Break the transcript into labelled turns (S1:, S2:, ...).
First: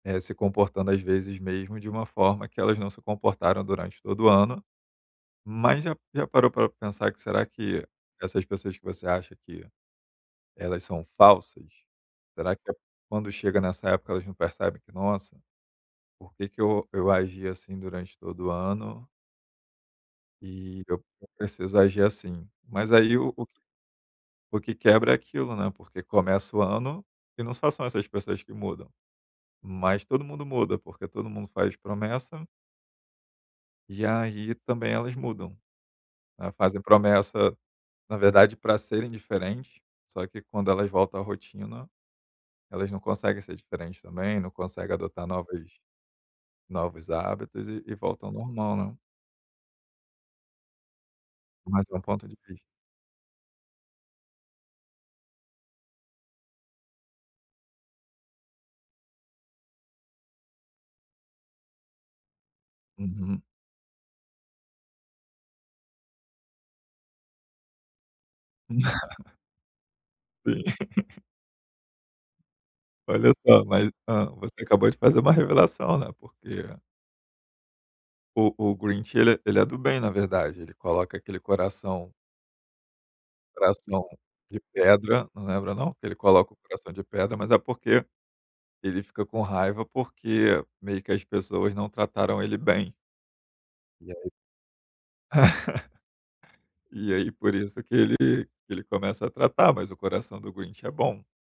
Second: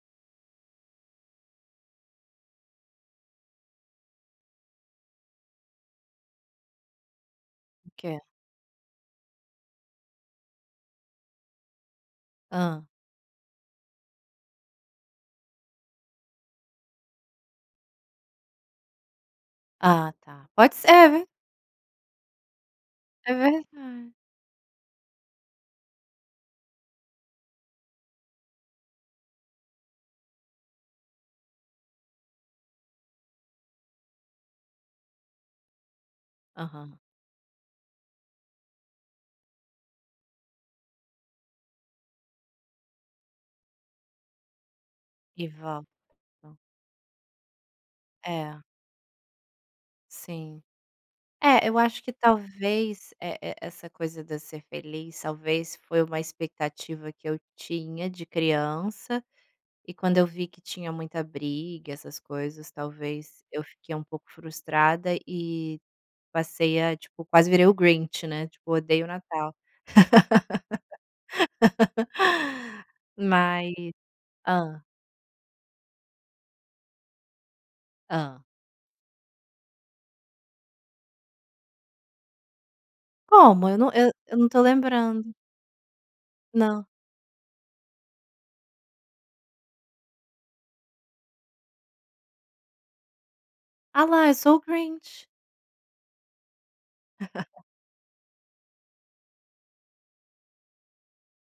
S1: É, se comportando, às vezes, mesmo de uma forma que elas não se comportaram durante todo o ano. Mas, já já parou pra pensar que, será que
S2: O que?
S1: essas pessoas que você acha que, elas são falsas, será que
S2: Hã.
S1: quando chega nessa época elas não percebem que: "Nossa, por que que eu eu agi assim durante todo o ano"
S2: Ah, tá. Pode
S1: "e
S2: ser
S1: eu
S2: é
S1: não
S2: v
S1: preciso agir assim." Mas aí, o
S2: é verdade.
S1: o que quebra é aquilo, né, porque começa o ano, e não só são essas pessoas que mudam. Mas, todo mundo muda porque todo mundo faz promessa e aí também elas mudam, elas fazem
S2: Aham.
S1: promessa, na verdade para serem diferentes, só que quando elas voltam à rotina, elas não conseguem ser diferentes também, não conseguem adotar
S2: E
S1: novas
S2: vó, hã.
S1: novos hábitos e e voltam ao
S2: É.
S1: normal, né.
S2: Sim. É, eu
S1: Mais um
S2: acho que
S1: ponto de vista.
S2: talvez, é é essa coisa da ser feliz, talvez, foi uma expectativa que eu tinha de criança, e quando eu vi que tinha muita briga, essas coisas,
S1: Uhum.
S2: talvez eu fiquei um pouco frustrada, e passei a tipo, quase virei o Grinch, né, tipo, odeio o Natal.
S1: Sim. Olha só,
S2: Mas
S1: mas hã, você
S2: hã.
S1: acabou de fazer uma revelação, né, porque
S2: Hã.
S1: o o Grinch, ele ele é do bem, na verdade. Ele coloca aquele coração
S2: Como? Eu não
S1: coração
S2: eu eu não
S1: de
S2: tô
S1: pedra,
S2: lembrando.
S1: não lembra não? Que ele coloca um
S2: Não.
S1: coração de pedra, mas é porque ele fica com raiva, porque meio que as pessoas não trataram ele bem
S2: A
S1: e
S2: lá,
S1: aí
S2: eu sou o Grinch.
S1: e aí, por isso que ele que ele começa a tratar, mas o coração do Grinch é bom.